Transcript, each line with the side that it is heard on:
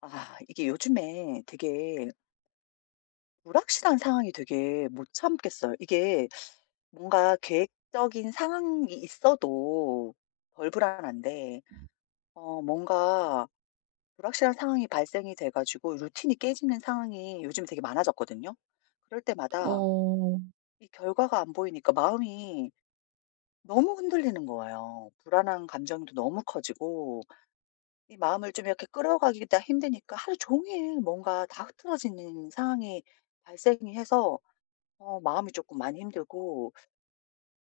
left: 아 이게 요즘에 되게 불확실한 상황이 되게 못 참겠어요. 이게 뭔가 계획적인 상황이 있어도 덜 불안한데 뭔가 불확실한 상황이 발생이 돼 가지고 루틴이 깨지는 상황이 요즘 되게 많아졌거든요. 그럴 때마다
right: 어.
left: 이 결과가 안 보이니까 마음이 너무 흔들리는 거예요. 불안한 감정도 너무 커지고 이 마음을 좀 이렇게 끌어가기가 힘드니까 하루 종일 뭔가 다 흐트러지는 상황이 발생이 해서 마음이 조금 많이 힘들고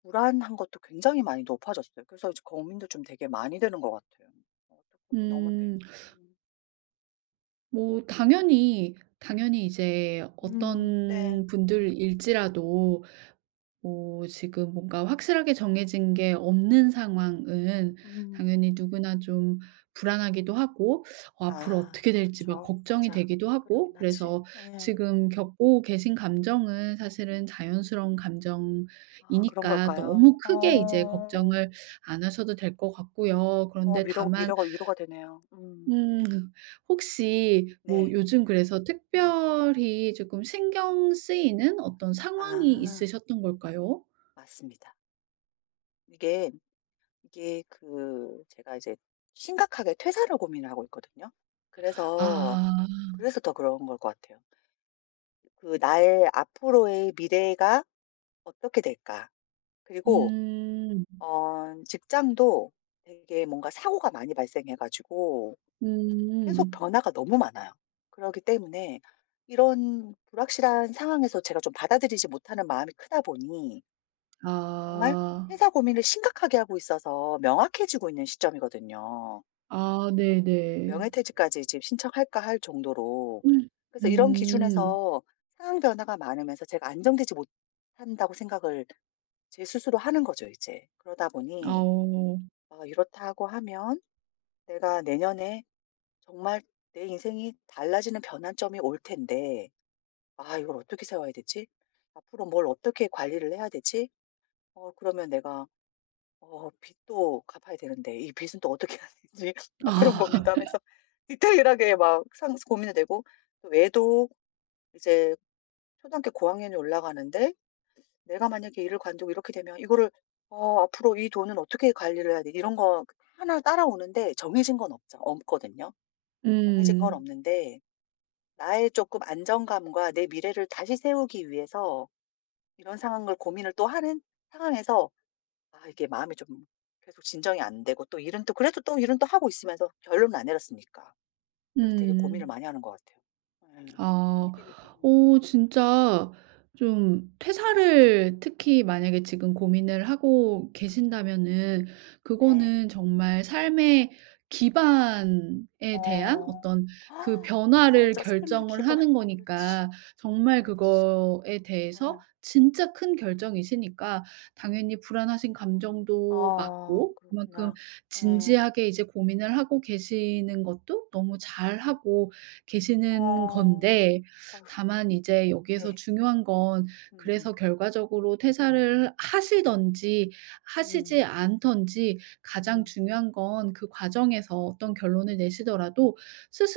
left: 불안한 것도 굉장히 많이 높아졌어요. 그래서 이제 고민도 좀 되게 많이 되는 것 같아요. 어 또 고민 너무 돼.
right: 음.
left: 음.
right: 뭐 당연히 이제
left: 음. 네.
right: 어떤 분들일지라도 뭐 지금 뭔가 확실하게 정해진 게 없는 상황은
left: 음.
right: 당연히 누구나 좀 불안하기도 하고 앞으로
left: 아
right: 어떻게 될지 막
left: 그렇죠.
right: 걱정이
left: 맞아.
right: 되기도 하고
left: 그러긴 하지.
right: 그래서
left: 예.
right: 지금 겪고 계신 감정은 사실은 자연스러운
left: 아 그런
right: 감정이니까 너무
left: 걸까요?
right: 크게 이제
left: 어.
right: 걱정을 안 하셔도 될 것 같고요.
left: 어
right: 그런데 다만
left: 위로가 되네요. 음.
right: 음. 혹시 뭐
left: 네.
right: 요즘 그래서
left: 음.
right: 특별히 조금 신경 쓰이는 어떤 상황이
left: 아
right: 있으셨던 걸까요?
left: 맞습니다. 이게 이게 그 제가 이제 심각하게 퇴사를 고민을 하고 있거든요. 그래서
right: 아.
left: 그래서 더 그런 걸 것 같아요. 그 나의 앞으로의 미래가 어떻게 될까? 그리고
right: 음.
left: 직장도 되게 뭔가 사고가 많이 발생해 가지고 계속
right: 음.
left: 변화가 너무 많아요. 그러기 때문에 이런 불확실한 상황에서 제가 좀 받아들이지 못하는 마음이 크다 보니 정말
right: 아.
left: 퇴사 고민을 심각하게 하고 있어서 명확해지고 있는 시점이거든요.
right: 아 네네.
left: 명예퇴직까지 지금 신청할까 할 정도로.
right: 음.
left: 그래서 이런
right: 음.
left: 기준에서 상황 변화가 많으면서 제가 안정되지 못한다고 생각을 제 스스로 하는 거죠, 이제. 그러다
right: 아
left: 보니
right: 어.
left: 아 이렇다고 하면 내가 내년에 정말 내 인생이 달라지는 변환점이 올 텐데 '아 이걸 어떻게 세워야 되지? 앞으로 뭘 어떻게 관리를 해야 되지?' 어 그러면 내가 어 빚도 갚아야 되는데 이 빚은 또 어떻게 해야 되지? 막 그런
right: 아.
left: 고민도 하면서 디테일하게 막 상 고민이 되고 또 애도 이제 초등학교 고학년이 올라가는데 내가 만약에 일을 관두고 이렇게 되면 이거를 어 '앞으로 이 돈은 어떻게 관리를 해야 되지?' 이런 거 하나 따라오는데 정해진 건 없죠 없거든요. 정해진 건
right: 음.
left: 없는데 나의 조금 안정감과 내 미래를 다시 세우기 위해서 이런 상황을 고민을 또 하는 상황에서 아 이게 마음이 좀 계속 진정이 안 되고 또 일은 또 그래도 또 일은 또 하고 있으면서 결론은 안 내렸으니까. 그래서 되게 고민을
right: 음.
left: 많이 하는 것 같아요. 음
right: 아.
left: 되게 그,
right: 어 진짜 좀 퇴사를 특히 만약에 지금 고민을 하고 계신다면은
left: 네.
right: 그거는 정말 삶의 기반에 대한
left: 어.
right: 어떤 그 변화를
left: 맞아. 삶의
right: 결정을
left: 기반.
right: 하는
left: 그렇지,
right: 거니까 정말
left: 그렇지.
right: 그거에 대해서
left: 음,
right: 진짜 큰 결정이시니까 당연히 불안하신 감정도
left: 아
right: 맞고 그만큼
left: 그렇구나. 예.
right: 진지하게 이제 고민을 하고 계시는 것도 너무 잘하고 계시는
left: 어.
right: 건데
left: 아휴
right: 다만 이제 여기에서
left: 네.
right: 중요한 건
left: 음음. 음.
right: 그래서 결과적으로 퇴사를 하시든지 하시지
left: 음.
right: 않든지 가장
left: 음,
right: 중요한 건 그 과정에서 어떤 결론을 내시더라도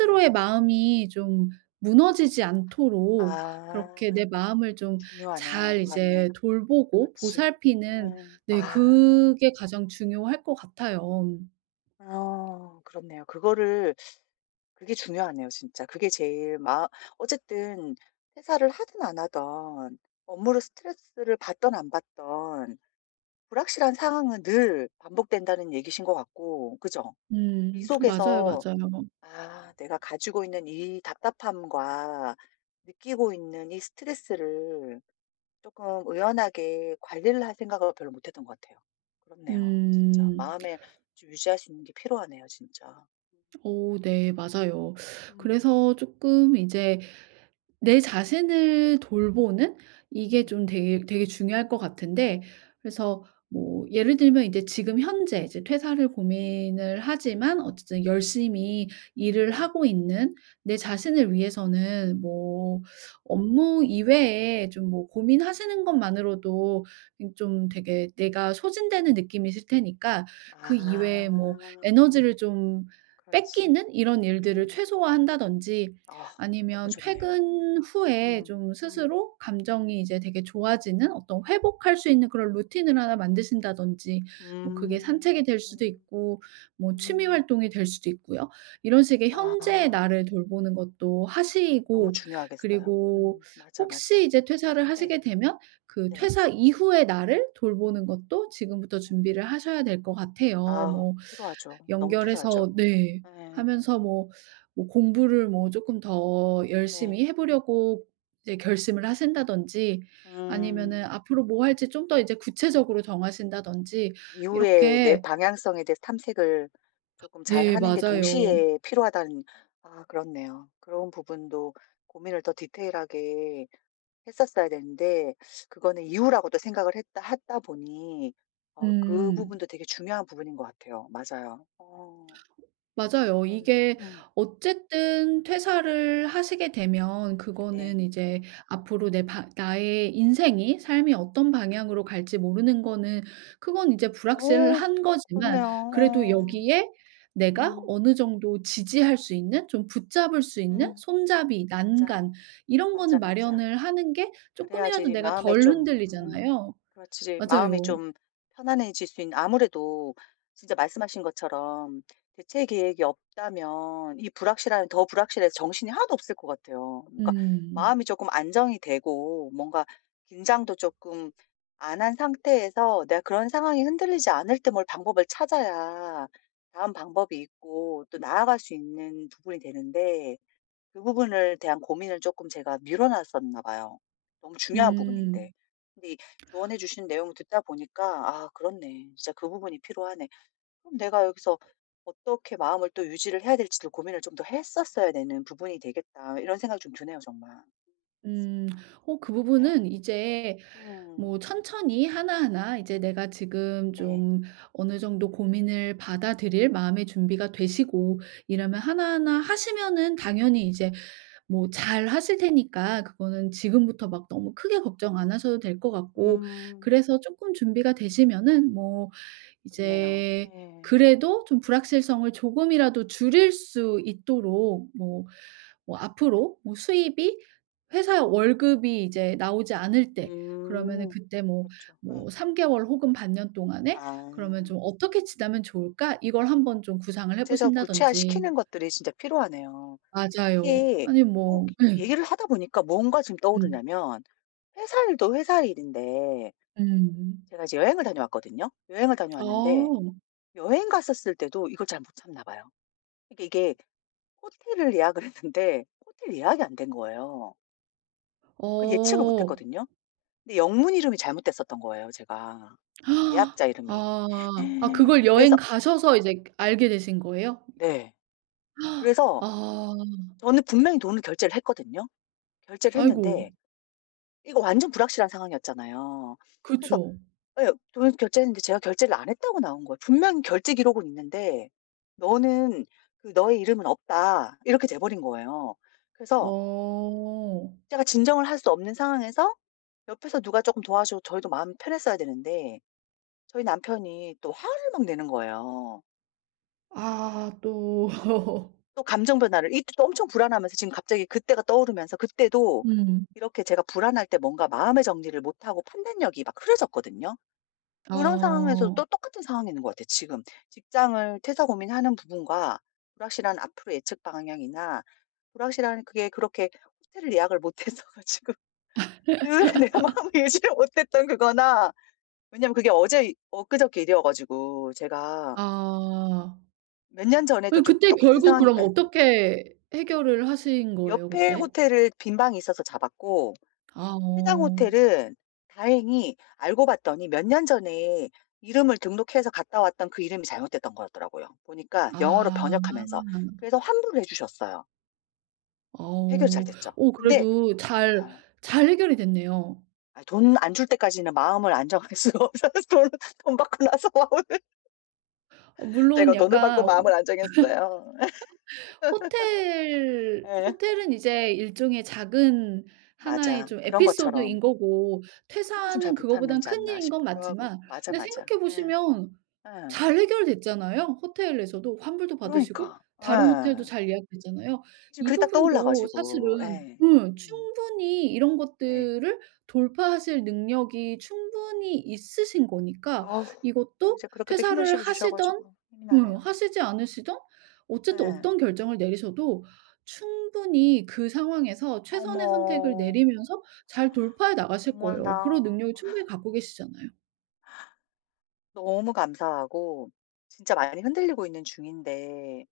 left: 네.
right: 마음이 좀 무너지지 않도록
left: 아
right: 그렇게 내 마음을 좀 잘
left: 중요하네요. 맞네.
right: 이제 돌보고
left: 그렇지.
right: 보살피는
left: 음.
right: 네
left: 아.
right: 그게 가장 중요할 것 같아요.
left: 아 그렇네요. 그거를 그게 중요하네요 진짜. 그게 제일 마 어쨌든 퇴사를 하든 안 하든 업무로 스트레스를 받든 안 받든 불확실한 상황은 늘 반복된다는 얘기신 것 같고 그죠? 이
right: 맞아요,
left: 속에서
right: 맞아요.
left: '아 내가 가지고 있는 이 답답함과 느끼고 있는 이 스트레스를 조금 의연하게 관리를 할 생각을 별로 못 했던 것 같아요.' 그렇네요. 진짜
right: 음.
left: 마음에 좀 유지할 수 있는 게 필요하네요 진짜.
right: 오, 네. 맞아요.
left: 음.
right: 그래서 조금 이제 내 자신을 돌보는 이게
left: 음
right: 좀 되게 되게 중요할 것 같은데 그래서 뭐 예를 들면 이제 지금 현재 이제 퇴사를 고민을 하지만 어쨌든 열심히 일을
left: 네.
right: 하고 있는 내 자신을 위해서는 뭐 업무 이외에 좀 뭐 고민하시는 것만으로도 좀 되게 내가 소진되는 느낌이 있을 테니까
left: 아
right: 그 이외에 뭐 에너지를 좀
left: 그렇지.
right: 뺏기는 이런 일들을
left: 음.
right: 최소화한다든지
left: 아 너무
right: 아니면
left: 좋네요.
right: 퇴근 후에
left: 음.
right: 좀
left: 음.
right: 스스로 감정이 이제 되게 좋아지는 어떤 회복할 수 있는 그런 루틴을 하나 만드신다든지 뭐 그게
left: 음.
right: 산책이 될 수도 있고 뭐 취미
left: 음.
right: 활동이 될 수도 있고요. 이런 식의 현재의
left: 아
right: 나를 돌보는 것도
left: 너무
right: 하시고
left: 중요하겠어요.
right: 그리고
left: 맞아, 맞아.
right: 혹시 이제 퇴사를
left: 예.
right: 하시게 되면 그
left: 네.
right: 퇴사 이후의 나를 돌보는 것도 지금부터
left: 음.
right: 준비를 하셔야 될 것 같아요.
left: 아
right: 뭐
left: 필요하죠. 너무 필요하죠.
right: 연결해서 네
left: 예.
right: 하면서 뭐 뭐 공부를 뭐 조금 더
left: 네.
right: 열심히 해 보려고 이제 결심을 하신다든지 아니면은
left: 음.
right: 앞으로 뭐 할지 좀 더 이제 구체적으로 정하신다든지
left: 이후에 내
right: 이렇게
left: 방향성에 대해서 탐색을 조금
right: 네
left: 잘하는 게
right: 맞아요.
left: 동시에 필요하다는 아 그렇네요. 그런 부분도 고민을 더 디테일하게 했었어야 되는데 그거는 이유라고도 생각을 했다 하다 보니 어 그
right: 음.
left: 부분도 되게 중요한 부분인 것 같아요. 맞아요. 어
right: 맞아요.
left: 그렇네요.
right: 이게 어쨌든 퇴사를 하시게 되면 그거는
left: 네.
right: 이제 앞으로 내 바 나의 인생이 삶이 어떤 방향으로 갈지 모르는 거는 그건 이제
left: 어
right: 불확실한 거지만
left: 그렇네요.
right: 그래도
left: 어
right: 여기에 내가
left: 음.
right: 어느 정도 지지할 수 있는 좀 붙잡을 수 있는
left: 음
right: 손잡이,
left: 맞아.
right: 난간 이런
left: 맞아,
right: 거는
left: 맞아.
right: 마련을 하는 게 조금이라도
left: 그래야지
right: 내가
left: 마음에
right: 덜
left: 좀
right: 흔들리잖아요.
left: 그렇지. 마음이
right: 맞아요.
left: 좀 편안해질 수 있는 아무래도 진짜 말씀하신 것처럼 대체 계획이 없다면 이 불확실한 더 불확실해서 정신이 하나도 없을 것 같아요. 그러니까
right: 음.
left: 마음이 조금 안정이 되고 뭔가 긴장도 조금 안한 상태에서 내가 그런 상황이 흔들리지 않을 때 뭘 방법을 찾아야 다음 방법이 있고 또 나아갈 수 있는 부분이 되는데 그 부분을 대한 고민을 조금 제가 미뤄놨었나 봐요, 너무 중요한 부분인데.
right: 음.
left: 근데 이 조언해 주신 내용을 듣다 보니까 '아 그렇네. 진짜 그 부분이 필요하네.' 그럼 내가 여기서 어떻게 마음을 또 유지를 해야 될지도 고민을 좀 더 했었어야 되는 부분이 되겠다. 이런 생각이 좀 드네요 정말.
right: 음.
left: 맞습니다.
right: 어 그
left: 그렇네요.
right: 부분은 이제
left: 음
right: 뭐 천천히 하나하나 이제 내가 지금
left: 네.
right: 좀 어느 정도 고민을 받아들일 마음의 준비가 되시고 이러면 하나하나 하시면은 당연히 이제 뭐 잘 하실 테니까 그거는 지금부터 막 너무 크게 걱정 안 하셔도 될 것 같고
left: 음
right: 그래서 조금 준비가 되시면은 뭐
left: 좋네요.
right: 이제
left: 예.
right: 그래도 좀 불확실성을 조금이라도 줄일 수 있도록 뭐 앞으로 뭐 수입이 회사 월급이 이제 나오지 않을 때 그러면은
left: 음
right: 그때 뭐
left: 그렇죠. 응.
right: 3개월 개월 혹은 반년 동안에 그러면
left: 아
right: 좀 '어떻게 지나면 좋을까?' 이걸 한번 좀 구상을 해
left: 구체적
right: 보신다든지.
left: 구체화시키는 것들이 진짜 필요하네요.
right: 맞아요.
left: 이게
right: 아니
left: 꼭
right: 뭐 예.
left: 얘기를 하다 보니까 뭔가 지금
right: 음.
left: 떠오르냐면 회사 일인데
right: 음.
left: 제가 이제 여행을 다녀왔거든요. 여행을
right: 아.
left: 다녀왔는데 여행 갔었을 때도 이걸 잘 못 참나 봐요. 이게 호텔을 예약을 했는데 호텔 예약이 안 된 거예요. 그 예측을 못
right: 어.
left: 했거든요. 근데 영문 이름이 잘못됐었던 거예요, 제가. 예약자 이름이.
right: 아. 아 그걸 여행
left: 그래서
right: 가셔서 이제 알게 되신 거예요?
left: 네. 그래서
right: 아.
left: 저는 분명히 돈을 결제를 했거든요. 결제를
right: 아이고.
left: 했는데 이거 완전 불확실한 상황이었잖아요. 그래서
right: 그쵸.
left: 예. 돈 결제했는데 제가 결제를 안 했다고 나온 거예요. 분명히 결제 기록은 있는데 "너는 너의 이름은 없다." 이렇게 돼 버린 거예요. 그래서
right: 어.
left: 제가 진정을 할 수 없는 상황에서 옆에서 누가 쪼끔 도와줘 저희도 마음이 편했어야 되는데 저희 남편이 또 화를 막 내는 거예요.
right: 아 또.
left: 또 감정 변화를 이때 또 엄청 불안하면서 지금 갑자기 그때가 떠오르면서 그때도
right: 음.
left: 이렇게 제가 불안할 때 뭔가 마음의 정리를 못 하고 판단력이 막 흐려졌거든요. 그런 상황에서도
right: 어.
left: 또 똑같은 상황이 있는 것 같아 지금. 직장을 퇴사 고민하는 부분과 불확실한 앞으로 예측 방향이나 불확실한 그게 그렇게 호텔을 예약을 못해서 가지고 그 내가 마음 유지를 못했던 그거나 왜냐면 그게 어제 이 엊그저께 일이어 가지고 제가
right: 아.
left: 몇 년
right: 예
left: 전에도 좀
right: 그때
left: 똑같은
right: 결국
left: 상황이
right: 그럼
left: 예.
right: 어떻게 해결을 하신 거예요
left: 옆에
right: 그때?
left: 호텔을 빈 방이 있어서 잡았고
right: 아
left: 해당
right: 어.
left: 호텔은 다행히 알고 봤더니 몇 년 전에 이름을 등록해서 갔다 왔던 그 이름이 잘못됐던 거였더라고요. 보니까 영어로
right: 아.
left: 번역하면서. 그래서 환불을 해 주셨어요. 해결이 잘
right: 어.
left: 됐죠.
right: 어
left: 근데
right: 그래도
left: 아
right: 잘 해결이 됐네요.
left: 아 돈 안 줄 때까지는 마음을 안 정할 수가 없어서 돈 돈 받고 나서 마음을
right: 어 물론
left: 제가 돈을 받고
right: 약간 어
left: 마음을 안 정했어요. 예.
right: 호텔은 이제 일종의 작은 하나의
left: 맞아.
right: 좀
left: 그런
right: 에피소드인
left: 것처럼
right: 거고
left: 그것도 좀 잘
right: 퇴사는 그거보단
left: 못하는지 않나
right: 큰일인 건
left: 싶기도 하고.
right: 맞지만
left: 맞아,
right: 근데
left: 맞아.
right: 생각해
left: 예.
right: 보시면
left: 예.
right: 잘 해결됐잖아요. 호텔에서도 환불도 받으시고
left: 그러니까.
right: 다른 호텔도
left: 예.
right: 잘 예약됐잖아요.
left: 지금
right: 이
left: 그게 딱 떠올라
right: 부분도
left: 가지고
right: 사실은
left: 예. 음
right: 충분히 이런
left: 네.
right: 것들을 돌파하실 능력이 충분히 있으신 거니까
left: 어우 또
right: 이것도
left: 이제 그렇게 또 힘을
right: 퇴사를
left: 실어 주셔
right: 하시든
left: 가지고 힘이 나네요.
right: 하시지 않으시든 어쨌든
left: 예.
right: 어떤 결정을 내리셔도 충분히 그 상황에서 최선의 선택을
left: 어머.
right: 내리면서 잘 돌파해 나가실
left: 어머나.
right: 거예요. 그런 능력을 충분히 갖고 계시잖아요.
left: 너무 감사하고 진짜 많이 흔들리고 있는 중인데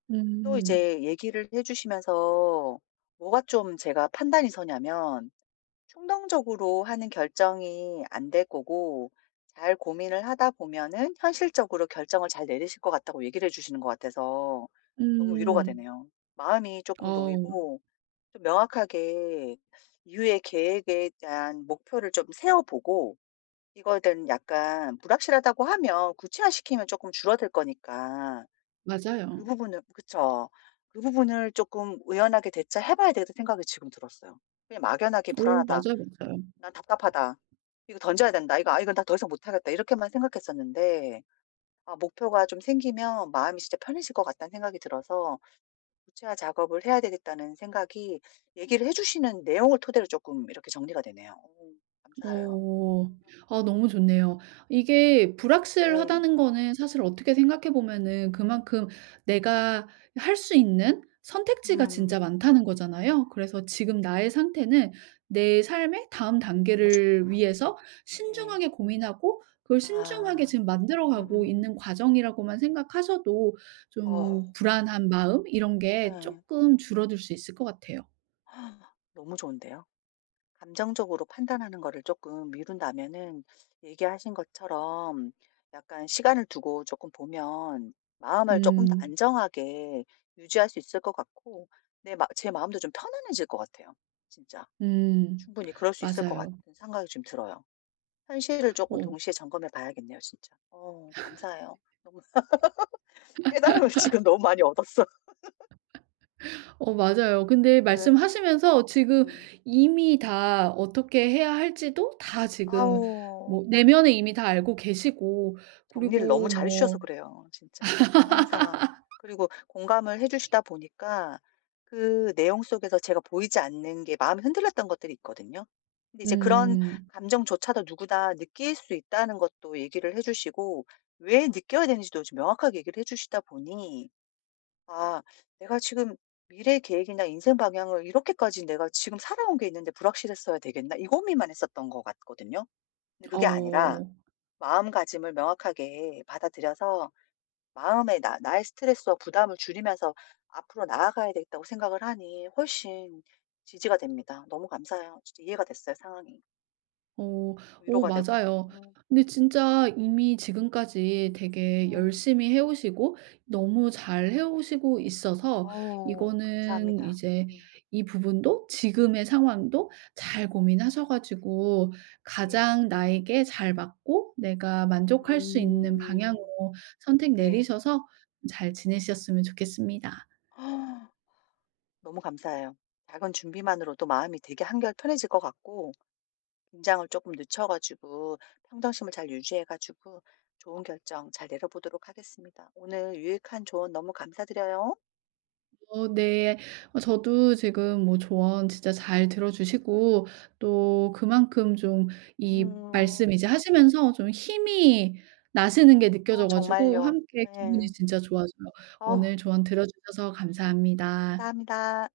left: 또
right: 음.
left: 이제 얘기를 해 주시면서 뭐가 좀 제가 판단이 서냐면 충동적으로 하는 결정이 안 될 거고 잘 고민을 하다 보면은 현실적으로 결정을 잘 내리실 것 같다고 얘기를 해 주시는 것 같아서 너무 위로가
right: 음.
left: 되네요. 마음이 조금
right: 어
left: 놓이고 좀 명확하게 이후의 계획에 대한 목표를 좀 세워 보고 이거에 대한 약간 불확실하다고 하면 구체화시키면 조금 줄어들 거니까 그
right: 맞아요.
left: 부분을 그쵸. 그 부분을 조금 '의연하게 대처해 봐야 되겠다.' 생각이 지금 들었어요. 그냥 막연하게
right: 오
left: '불안하다.'
right: 맞아요, 맞아요.
left: '난 답답하다. 이거 던져야 된다. 이거 아 이건 나 더 이상 못하겠다.' 이렇게만 생각했었는데 아 목표가 좀 생기면 마음이 진짜 편해질 것 같다는 생각이 들어서 '구체화 작업을 해야 되겠다.'는 생각이 얘기를 해 주시는 내용을 토대로 조금 이렇게 정리가 되네요. 오, 감사해요.
right: 어.
left: 음
right: 아 너무 좋네요. 이게
left: 네.
right: 불확실하다는 거는 사실 어떻게 생각해 보면은 그만큼 내가 할 수 있는 선택지가 진짜
left: 음.
right: 많다는 거잖아요. 그래서 지금 나의 상태는 내 삶의 다음
left: 너무
right: 단계를
left: 좋다.
right: 위해서
left: 네.
right: 신중하게 고민하고 그걸 신중하게
left: 아.
right: 지금 만들어 가고
left: 음음.
right: 있는 과정이라고만 생각하셔도
left: 어
right: 좀 불안한 마음 이런 게
left: 네.
right: 조금 줄어들 수 있을 것 같아요.
left: 너무 좋은데요? 감정적으로 판단하는 거를 조금 미룬다면은 얘기하신 것처럼 약간 시간을 두고 조금 보면 마음을 조금 더
right: 음.
left: 안정하게 유지할 수 있을 것 같고 내 마 제 마음도 좀 편안해질 것 같아요. 진짜.
right: 음.
left: 충분히 그럴 수 있을 것 같은
right: 맞아요.
left: 생각이 좀 들어요. 현실을 조금
right: 어.
left: 동시에 점검해 봐야겠네요 진짜. 어 감사해요. 너무 깨달음을 지금 너무 많이 얻었어.
right: 어 맞아요. 근데
left: 예.
right: 말씀하시면서 지금
left: 음.
right: 이미 다 어떻게 해야 할지도 다 지금
left: 아우.
right: 뭐 내면에 이미 다 알고 계시고
left: 정리를
right: 그리고
left: 너무 잘해
right: 뭐
left: 주셔서 그래요 진짜. 상황. 그리고 공감을 해 주시다 보니까 그 내용 속에서 제가 보이지 않는 게 마음이 흔들렸던 것들이 있거든요. 근데 이제 그런
right: 음
left: 감정조차도 누구나 느낄 수 있다는 것도 얘기를 해 주시고 왜 느껴야 되는지도 좀 명확하게 얘기를 해 주시다 보니 '아 내가 지금 미래 계획이나 인생 방향을 이렇게까지 내가 지금 살아온 게 있는데 불확실했어야 되겠나?' 이 고민만 했었던 것 같거든요. 근데 그게 아니라
right: 어
left: 마음가짐을 명확하게 받아들여서 마음의 나 나의 스트레스와 부담을 줄이면서 앞으로 나아가야 되겠다고 생각을 하니 훨씬 지지가 됩니다. 너무 감사해요. 진짜 이해가 됐어요, 상황이.
right: 어. 오
left: 위로가 되고.
right: 맞아요.
left: 음.
right: 근데 진짜 이미 지금까지 되게
left: 음.
right: 열심히 해 오시고 너무 잘 해 오시고 있어서
left: 어우
right: 이거는
left: 감사합니다.
right: 이제
left: 음.
right: 이 부분도 지금의 상황도 잘 고민하셔 가지고
left: 예.
right: 가장 나에게 잘 맞고 내가 만족할 수 있는
left: 음.
right: 방향으로 선택
left: 네.
right: 내리셔서 잘 지내셨으면 좋겠습니다.
left: 너무 감사해요. 작은 준비만으로도 마음이 되게 한결 편해질 것 같고 긴장을 조금 늦춰 가지고 평정심을 잘 유지해 가지고 좋은 결정 잘 내려보도록 하겠습니다. 오늘 유익한 조언 너무 감사드려요.
right: 어 네. 어 저도 지금 뭐 조언 진짜 잘 들어 주시고 또 그만큼 좀 이 말씀
left: 음.
right: 이제 하시면서 좀 힘이 나시는 게
left: 어
right: 느껴져 가지고
left: 정말요.
right: 함께 기분이
left: 예.
right: 진짜 좋아져요.
left: 어
right: 오늘 조언 들어 주셔서 감사합니다.
left: 감사합니다.